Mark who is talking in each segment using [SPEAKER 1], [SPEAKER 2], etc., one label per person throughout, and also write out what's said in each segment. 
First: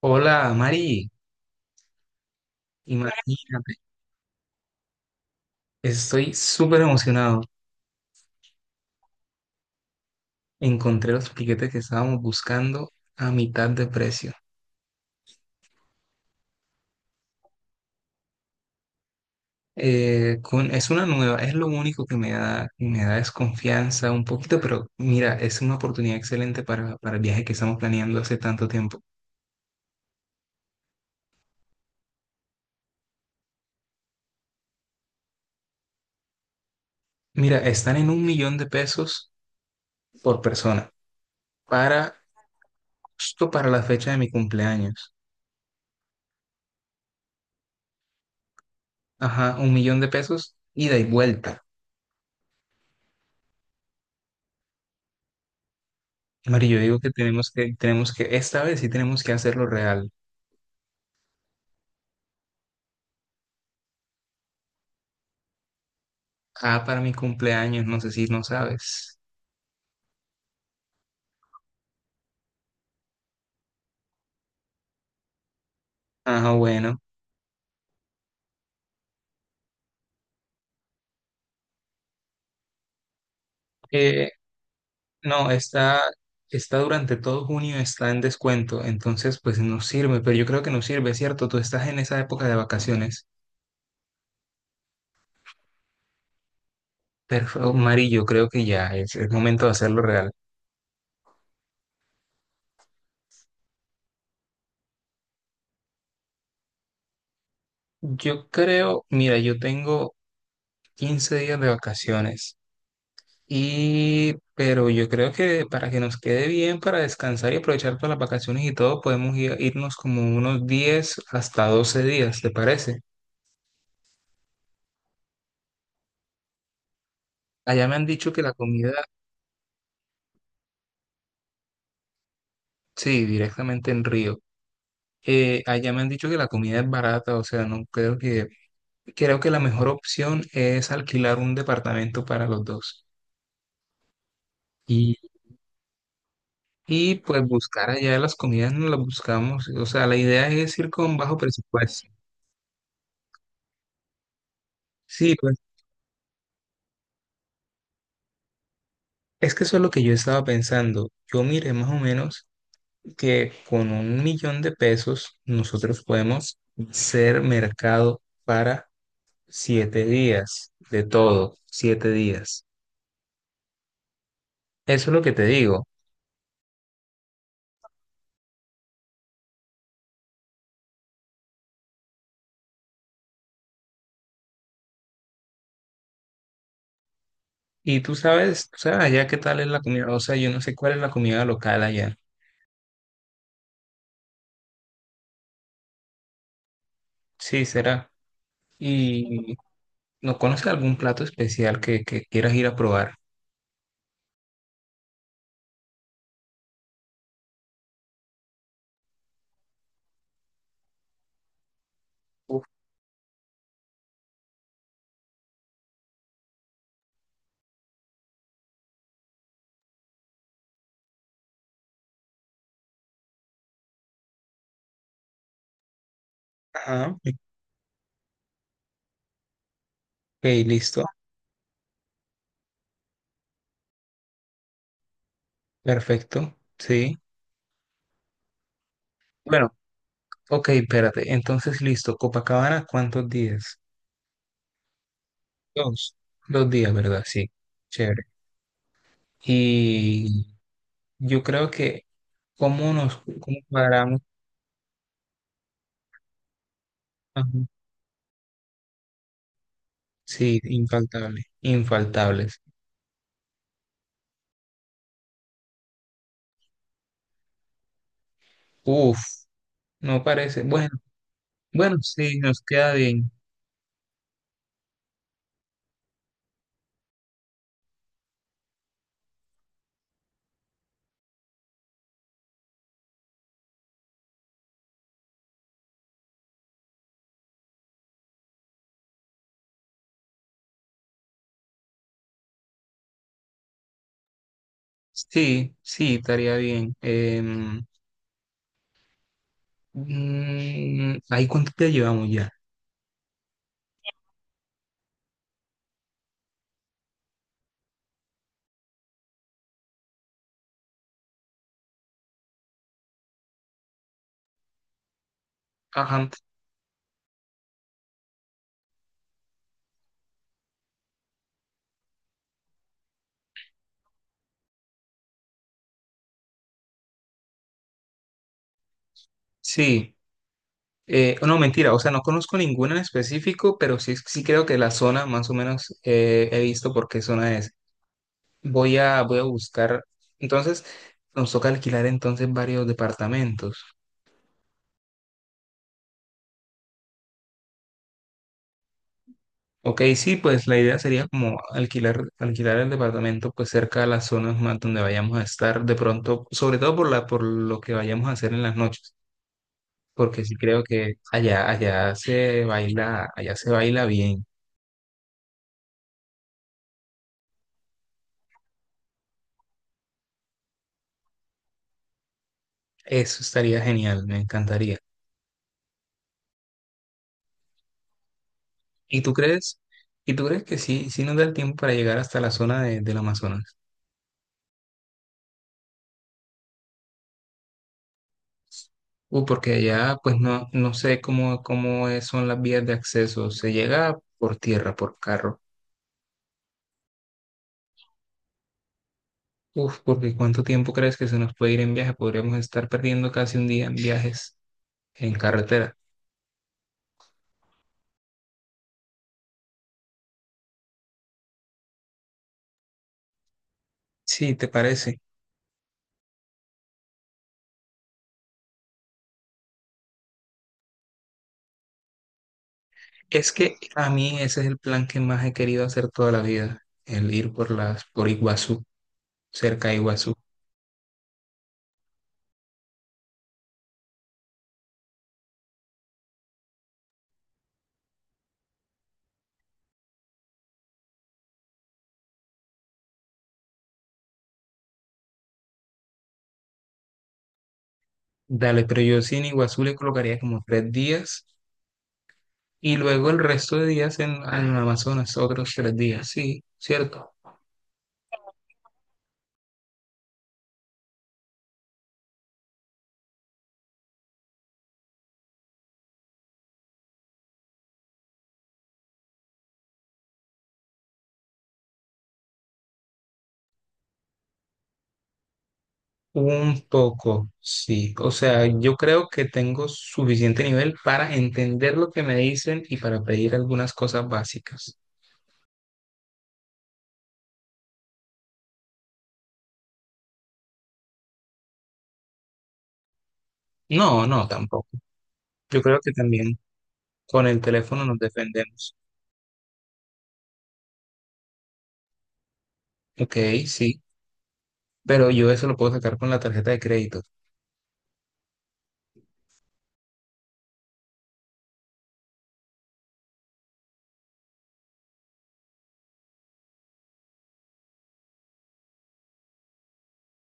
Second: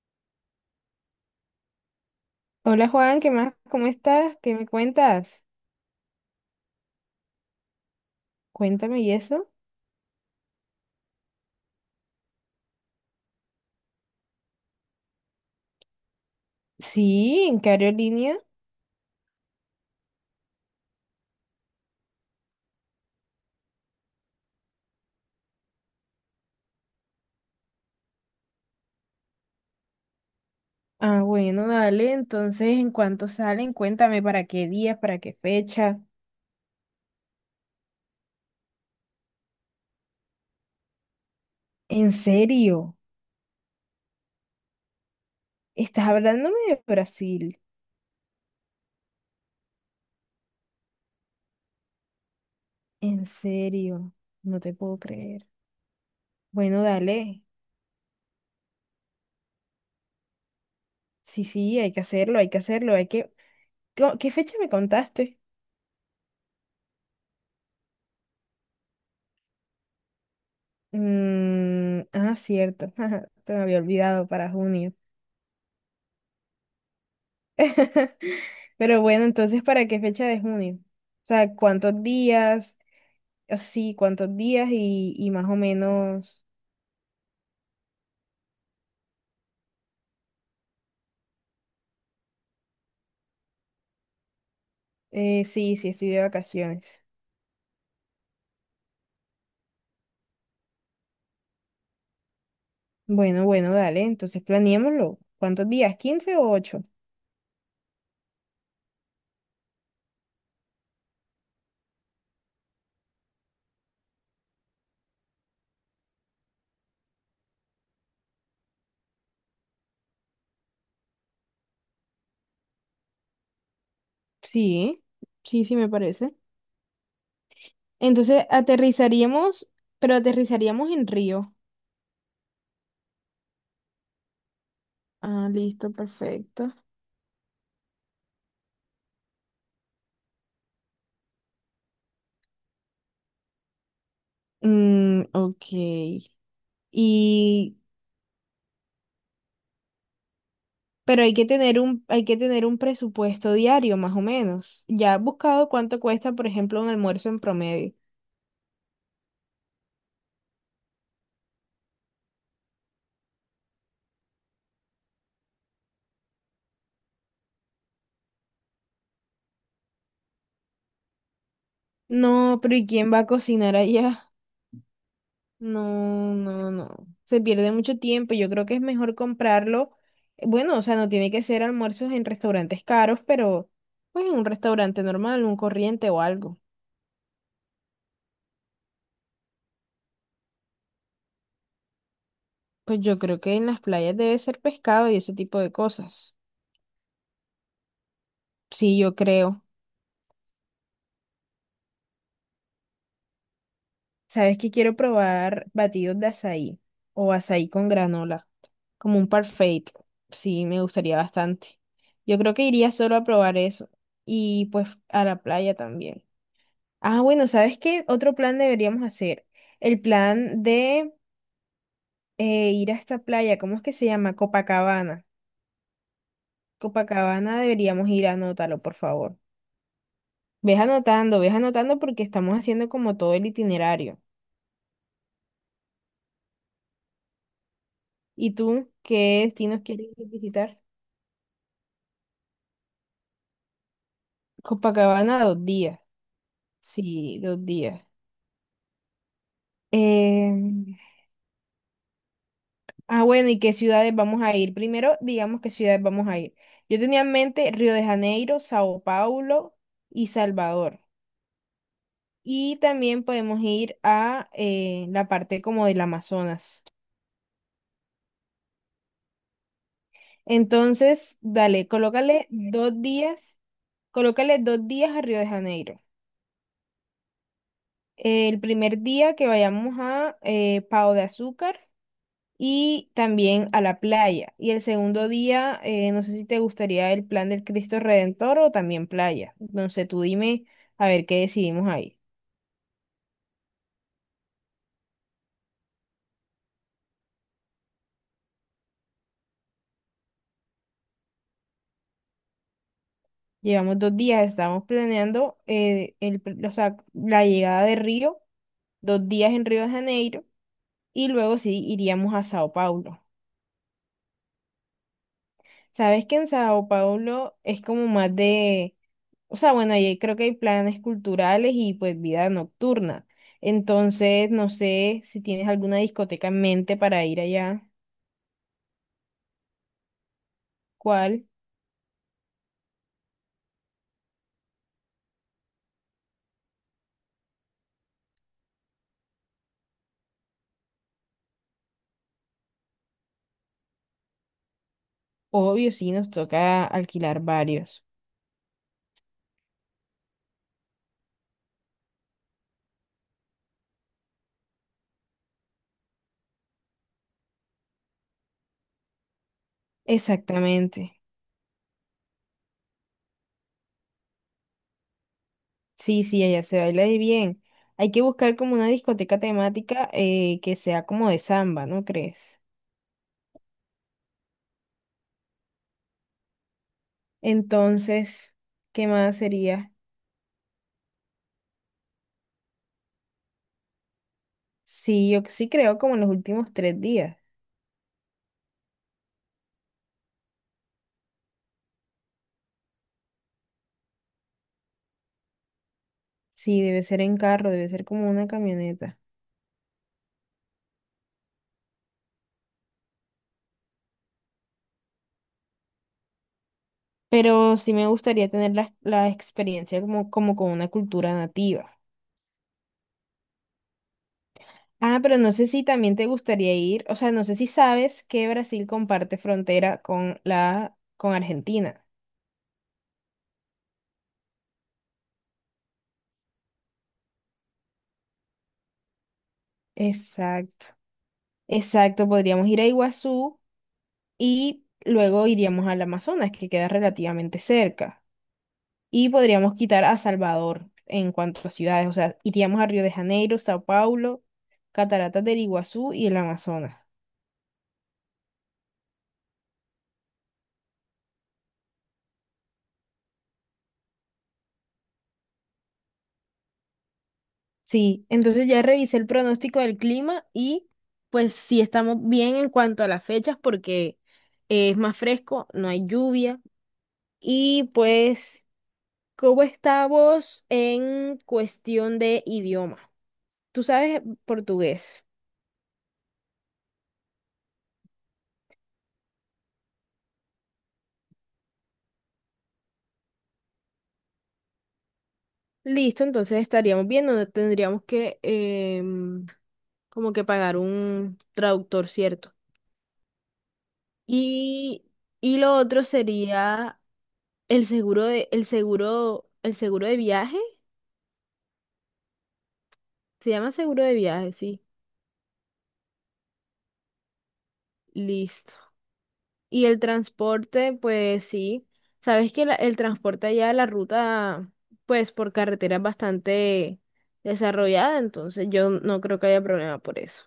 [SPEAKER 1] Hola, Mari.
[SPEAKER 2] Hola Juan, ¿qué más?
[SPEAKER 1] Imagínate,
[SPEAKER 2] ¿Cómo estás? ¿Qué me cuentas?
[SPEAKER 1] estoy súper emocionado.
[SPEAKER 2] Cuéntame y eso.
[SPEAKER 1] Encontré los piquetes que estábamos buscando a mitad de precio.
[SPEAKER 2] Sí, ¿en qué aerolínea?
[SPEAKER 1] Es una nueva, es lo único que me da desconfianza un poquito, pero mira, es una oportunidad excelente para el viaje que estamos planeando hace tanto tiempo.
[SPEAKER 2] Ah, bueno, dale. Entonces, ¿en cuánto salen? Cuéntame para qué días, para qué fecha.
[SPEAKER 1] Mira, están en $1.000.000 por persona,
[SPEAKER 2] ¿En
[SPEAKER 1] para
[SPEAKER 2] serio?
[SPEAKER 1] justo para la fecha de mi cumpleaños.
[SPEAKER 2] ¿Estás hablándome de Brasil?
[SPEAKER 1] Ajá, $1.000.000 ida y vuelta.
[SPEAKER 2] ¿En serio? No te puedo creer.
[SPEAKER 1] Mari, yo
[SPEAKER 2] Bueno,
[SPEAKER 1] digo que
[SPEAKER 2] dale.
[SPEAKER 1] tenemos que, esta vez sí tenemos que hacerlo real.
[SPEAKER 2] Sí, sí, hay que hacerlo, hay que hacerlo, hay que. ¿Qué fecha me contaste?
[SPEAKER 1] Ah, para mi cumpleaños, no sé si no sabes.
[SPEAKER 2] Ah, cierto. Te me había olvidado para junio.
[SPEAKER 1] Ah, bueno.
[SPEAKER 2] Pero bueno, entonces, ¿para qué fecha de junio? O sea, ¿cuántos días? O sí,
[SPEAKER 1] Eh,
[SPEAKER 2] ¿cuántos días? Y más
[SPEAKER 1] no,
[SPEAKER 2] o
[SPEAKER 1] está,
[SPEAKER 2] menos,
[SPEAKER 1] Está durante todo junio, está en descuento, entonces pues nos sirve, pero yo creo que nos sirve, ¿cierto? Tú estás en esa época de vacaciones.
[SPEAKER 2] sí, sí, estoy de vacaciones.
[SPEAKER 1] Perfecto, Mari, yo creo que ya es el momento de hacerlo real.
[SPEAKER 2] Bueno, bueno, dale, entonces planeémoslo. ¿Cuántos días? Quince o 8.
[SPEAKER 1] Yo creo, mira, yo tengo 15 días de vacaciones. Y, pero yo creo que para que nos quede bien, para descansar y aprovechar todas las vacaciones y todo, podemos irnos como unos 10 hasta 12 días, ¿te parece?
[SPEAKER 2] Sí, sí, sí, me parece.
[SPEAKER 1] Allá me han dicho que
[SPEAKER 2] Entonces,
[SPEAKER 1] la comida,
[SPEAKER 2] aterrizaríamos, pero aterrizaríamos en Río.
[SPEAKER 1] sí, directamente en Río.
[SPEAKER 2] Ah, listo,
[SPEAKER 1] Allá me han dicho que la
[SPEAKER 2] perfecto.
[SPEAKER 1] comida es barata, o sea, no creo que, creo que la mejor opción es alquilar un departamento para los dos. Y,
[SPEAKER 2] Mm, ok.
[SPEAKER 1] y pues
[SPEAKER 2] ¿Y
[SPEAKER 1] buscar allá las comidas, no las buscamos, o sea, la idea es ir con
[SPEAKER 2] Pero hay
[SPEAKER 1] bajo
[SPEAKER 2] que tener un,
[SPEAKER 1] presupuesto.
[SPEAKER 2] hay que tener un presupuesto diario, más o menos. Ya has
[SPEAKER 1] Sí, pues,
[SPEAKER 2] buscado cuánto cuesta, por ejemplo, un almuerzo en promedio.
[SPEAKER 1] es que eso es lo que yo estaba pensando. Yo miré más o menos que con $1.000.000 nosotros podemos ser mercado para 7 días, de todo, siete
[SPEAKER 2] No,
[SPEAKER 1] días.
[SPEAKER 2] pero ¿y quién va a cocinar allá?
[SPEAKER 1] Eso es lo que te digo.
[SPEAKER 2] No, no, no. Se pierde mucho tiempo. Yo creo que es mejor comprarlo. Bueno, o sea, no tiene que ser almuerzos en restaurantes caros, pero pues en un restaurante normal, un corriente o algo.
[SPEAKER 1] Y tú sabes, o sea, allá qué tal es la comida, o sea, yo no sé cuál es la comida local allá.
[SPEAKER 2] Pues yo creo que en las playas debe ser pescado y ese tipo de cosas.
[SPEAKER 1] Sí, será.
[SPEAKER 2] Sí, yo
[SPEAKER 1] ¿Y
[SPEAKER 2] creo.
[SPEAKER 1] no conoces algún plato especial que quieras ir a probar?
[SPEAKER 2] Sabes que quiero probar batidos de azaí o azaí con granola, como un parfait. Sí, me gustaría bastante. Yo creo que
[SPEAKER 1] Uf.
[SPEAKER 2] iría solo a probar eso y pues a la playa también. Ah, bueno, ¿sabes qué otro plan deberíamos hacer? El plan de ir a esta playa, ¿cómo es que se llama? Copacabana.
[SPEAKER 1] Ajá,
[SPEAKER 2] Copacabana deberíamos ir, anótalo, por favor.
[SPEAKER 1] ok, listo,
[SPEAKER 2] Ves anotando porque estamos haciendo como todo el itinerario.
[SPEAKER 1] perfecto, sí.
[SPEAKER 2] ¿Y tú qué
[SPEAKER 1] Bueno.
[SPEAKER 2] destinos quieres
[SPEAKER 1] Ok,
[SPEAKER 2] visitar?
[SPEAKER 1] espérate. Entonces, listo. Copacabana, ¿cuántos días?
[SPEAKER 2] Copacabana, 2 días.
[SPEAKER 1] Dos. Dos días, ¿verdad?
[SPEAKER 2] Sí,
[SPEAKER 1] Sí.
[SPEAKER 2] 2 días.
[SPEAKER 1] Chévere. Y
[SPEAKER 2] Em,
[SPEAKER 1] yo creo que, ¿cómo nos
[SPEAKER 2] ah, bueno,
[SPEAKER 1] cómo
[SPEAKER 2] ¿y qué ciudades
[SPEAKER 1] cuadramos?
[SPEAKER 2] vamos a ir? Primero, digamos qué ciudades vamos a ir. Yo tenía en
[SPEAKER 1] Ajá.
[SPEAKER 2] mente Río de Janeiro, Sao Paulo y
[SPEAKER 1] Sí,
[SPEAKER 2] Salvador.
[SPEAKER 1] infaltable. Infaltables.
[SPEAKER 2] Y también podemos ir a la parte como del Amazonas.
[SPEAKER 1] Uf, no parece. Bueno,
[SPEAKER 2] Entonces, dale,
[SPEAKER 1] bueno, sí,
[SPEAKER 2] colócale
[SPEAKER 1] nos queda
[SPEAKER 2] dos
[SPEAKER 1] bien.
[SPEAKER 2] días, colócale 2 días a Río de Janeiro. El primer día que vayamos a Pau de Azúcar. Y también a la playa. Y el segundo día, no sé si te gustaría el plan del Cristo Redentor o también playa. Entonces tú dime a ver qué decidimos ahí.
[SPEAKER 1] Sí, sí, estaría bien. ¿Ahí cuánto te llevamos ya?
[SPEAKER 2] Llevamos 2 días, estamos planeando o sea, la llegada de Río, dos días en Río de Janeiro y luego sí iríamos a Sao Paulo. Sabes
[SPEAKER 1] Ajá.
[SPEAKER 2] que en Sao Paulo es como más de... O sea, bueno, ahí creo que hay planes culturales y pues vida nocturna. Entonces, no sé si tienes alguna discoteca en mente para ir allá.
[SPEAKER 1] Sí.
[SPEAKER 2] ¿Cuál?
[SPEAKER 1] No, mentira, o sea, no conozco ninguna en específico, pero sí, sí creo que la zona más o menos he visto por qué zona es. Voy a buscar, entonces nos toca alquilar varios departamentos.
[SPEAKER 2] Obvio, sí, nos toca alquilar varios.
[SPEAKER 1] Ok, sí, pues la idea sería como alquilar el departamento pues cerca de las zonas más donde vayamos a estar de pronto, sobre todo por lo que vayamos a hacer en las noches, porque sí creo que
[SPEAKER 2] Exactamente.
[SPEAKER 1] allá se baila bien.
[SPEAKER 2] Sí, sí, allá se baila de bien. Hay que buscar como una discoteca temática que sea como de samba, ¿no crees?
[SPEAKER 1] Eso estaría genial, me encantaría.
[SPEAKER 2] Entonces, ¿qué
[SPEAKER 1] ¿Y tú
[SPEAKER 2] más
[SPEAKER 1] crees,
[SPEAKER 2] sería?
[SPEAKER 1] ¿Y tú crees que sí, sí nos da el tiempo para llegar hasta la zona del Amazonas?
[SPEAKER 2] Sí, yo sí creo como en los últimos 3 días.
[SPEAKER 1] Porque allá pues no, no sé cómo son las vías de acceso. ¿Se llega por tierra, por carro?
[SPEAKER 2] Sí, debe ser en carro, debe ser como una camioneta.
[SPEAKER 1] Uf, porque ¿cuánto tiempo crees que se nos puede ir en viaje? Podríamos estar perdiendo casi un día en viajes en carretera.
[SPEAKER 2] Pero sí me gustaría tener la experiencia como con una cultura nativa.
[SPEAKER 1] Sí, ¿te
[SPEAKER 2] Ah,
[SPEAKER 1] parece?
[SPEAKER 2] pero no sé si también te gustaría ir, o sea, no sé si sabes que Brasil comparte frontera con con Argentina.
[SPEAKER 1] Es que a mí ese es el plan que más he querido hacer toda la vida, el ir por Iguazú, cerca de Iguazú.
[SPEAKER 2] Exacto, exacto, podríamos ir a Iguazú y luego iríamos al Amazonas, que queda relativamente cerca. Y podríamos quitar a Salvador en cuanto a ciudades, o sea, iríamos a Río de Janeiro, Sao Paulo, Cataratas del Iguazú y el Amazonas.
[SPEAKER 1] Dale, pero yo sí en Iguazú le colocaría como 3 días. Y luego el resto de días en Amazonas, otros 3 días, sí, ¿cierto?
[SPEAKER 2] Sí, entonces ya revisé el pronóstico del clima y pues sí estamos bien en cuanto a las fechas porque es más fresco, no hay lluvia. Y pues, ¿cómo estamos en cuestión de idioma? Tú sabes portugués.
[SPEAKER 1] Un poco, sí. O sea, yo creo que tengo suficiente nivel para entender lo que me dicen y para pedir algunas cosas básicas.
[SPEAKER 2] Listo, entonces estaríamos bien, no tendríamos que em, como que pagar un traductor, ¿cierto?
[SPEAKER 1] No, no, tampoco.
[SPEAKER 2] Y, y lo
[SPEAKER 1] Yo creo
[SPEAKER 2] otro
[SPEAKER 1] que también
[SPEAKER 2] sería
[SPEAKER 1] con el teléfono nos defendemos.
[SPEAKER 2] el seguro de viaje
[SPEAKER 1] Ok,
[SPEAKER 2] Se llama
[SPEAKER 1] sí,
[SPEAKER 2] seguro de viaje, sí.
[SPEAKER 1] pero yo eso lo puedo sacar con la tarjeta de crédito.
[SPEAKER 2] Listo. Y el transporte, pues sí. Sabes que el transporte allá, la ruta, pues por carretera es bastante desarrollada, entonces yo no creo que haya problema por eso.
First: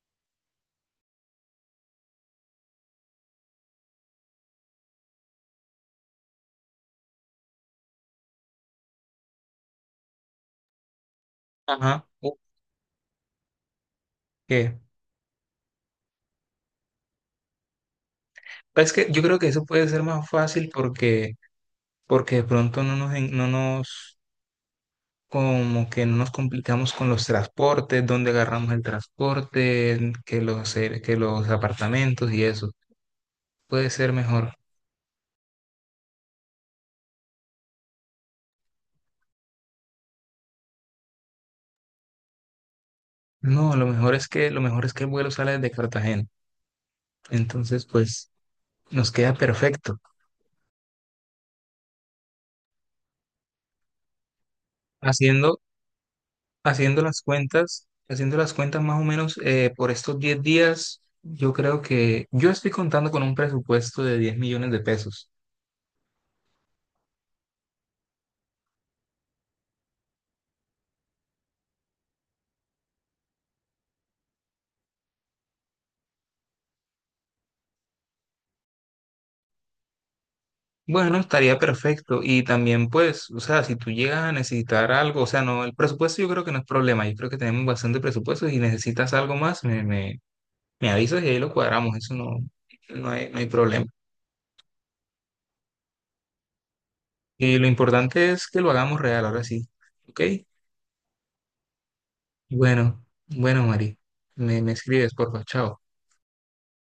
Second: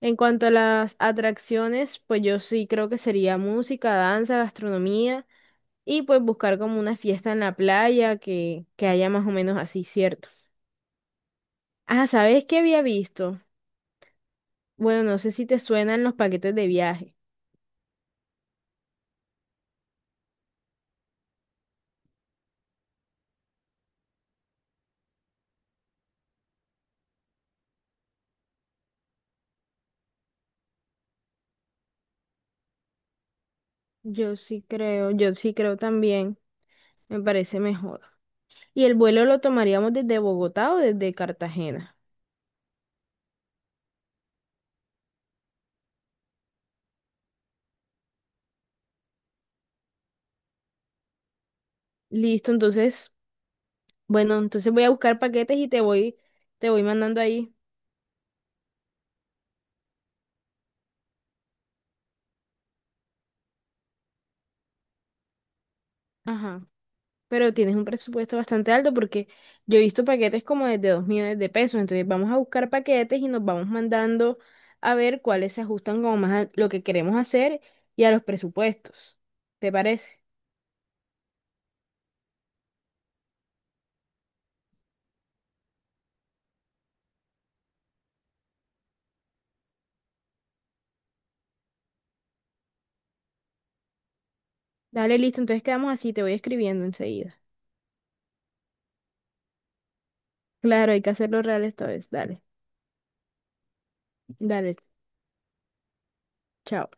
[SPEAKER 2] En cuanto a las atracciones, pues yo sí creo que sería música, danza, gastronomía y pues buscar como una fiesta en la playa que haya más o menos así, ¿cierto?
[SPEAKER 1] Ajá,
[SPEAKER 2] Ah, ¿sabes qué había visto?
[SPEAKER 1] ok.
[SPEAKER 2] Bueno, no sé si te suenan los paquetes de viaje.
[SPEAKER 1] Es que yo creo que eso puede ser más fácil porque, porque de pronto no nos, como que no nos complicamos con los transportes, dónde agarramos el transporte, que que los apartamentos y eso. Puede ser mejor.
[SPEAKER 2] Yo sí creo también, me parece mejor. ¿Y el vuelo lo tomaríamos desde Bogotá o desde Cartagena?
[SPEAKER 1] No, lo mejor es que, Lo mejor es que el vuelo sale desde Cartagena. Entonces, pues, nos queda perfecto.
[SPEAKER 2] Listo, entonces, bueno, entonces voy a buscar paquetes
[SPEAKER 1] Haciendo,
[SPEAKER 2] y te voy
[SPEAKER 1] Haciendo las
[SPEAKER 2] mandando ahí.
[SPEAKER 1] cuentas, haciendo las cuentas más o menos por estos 10 días, yo creo que yo estoy contando con un presupuesto de $10.000.000.
[SPEAKER 2] Ajá. Pero tienes un presupuesto bastante alto porque yo he visto paquetes como desde 2 millones de pesos. Entonces vamos a buscar paquetes y nos vamos mandando a ver cuáles se ajustan como más a lo que queremos hacer y a los presupuestos. ¿Te parece?
[SPEAKER 1] Bueno, estaría perfecto. Y también, pues, o sea, si tú llegas a necesitar algo, o sea, no, el presupuesto yo creo que no es problema. Yo creo que tenemos bastante presupuesto. Si necesitas algo más, me avisas y ahí lo cuadramos. Eso no, No hay, no hay problema.
[SPEAKER 2] Dale, listo, entonces quedamos así, te voy escribiendo enseguida.
[SPEAKER 1] Y lo importante es que lo hagamos real, ahora sí. ¿Ok?
[SPEAKER 2] Claro, hay que hacerlo real esta vez. Dale,
[SPEAKER 1] Bueno, bueno, Mari. Me
[SPEAKER 2] dale,
[SPEAKER 1] escribes, porfa. Chao.
[SPEAKER 2] chao.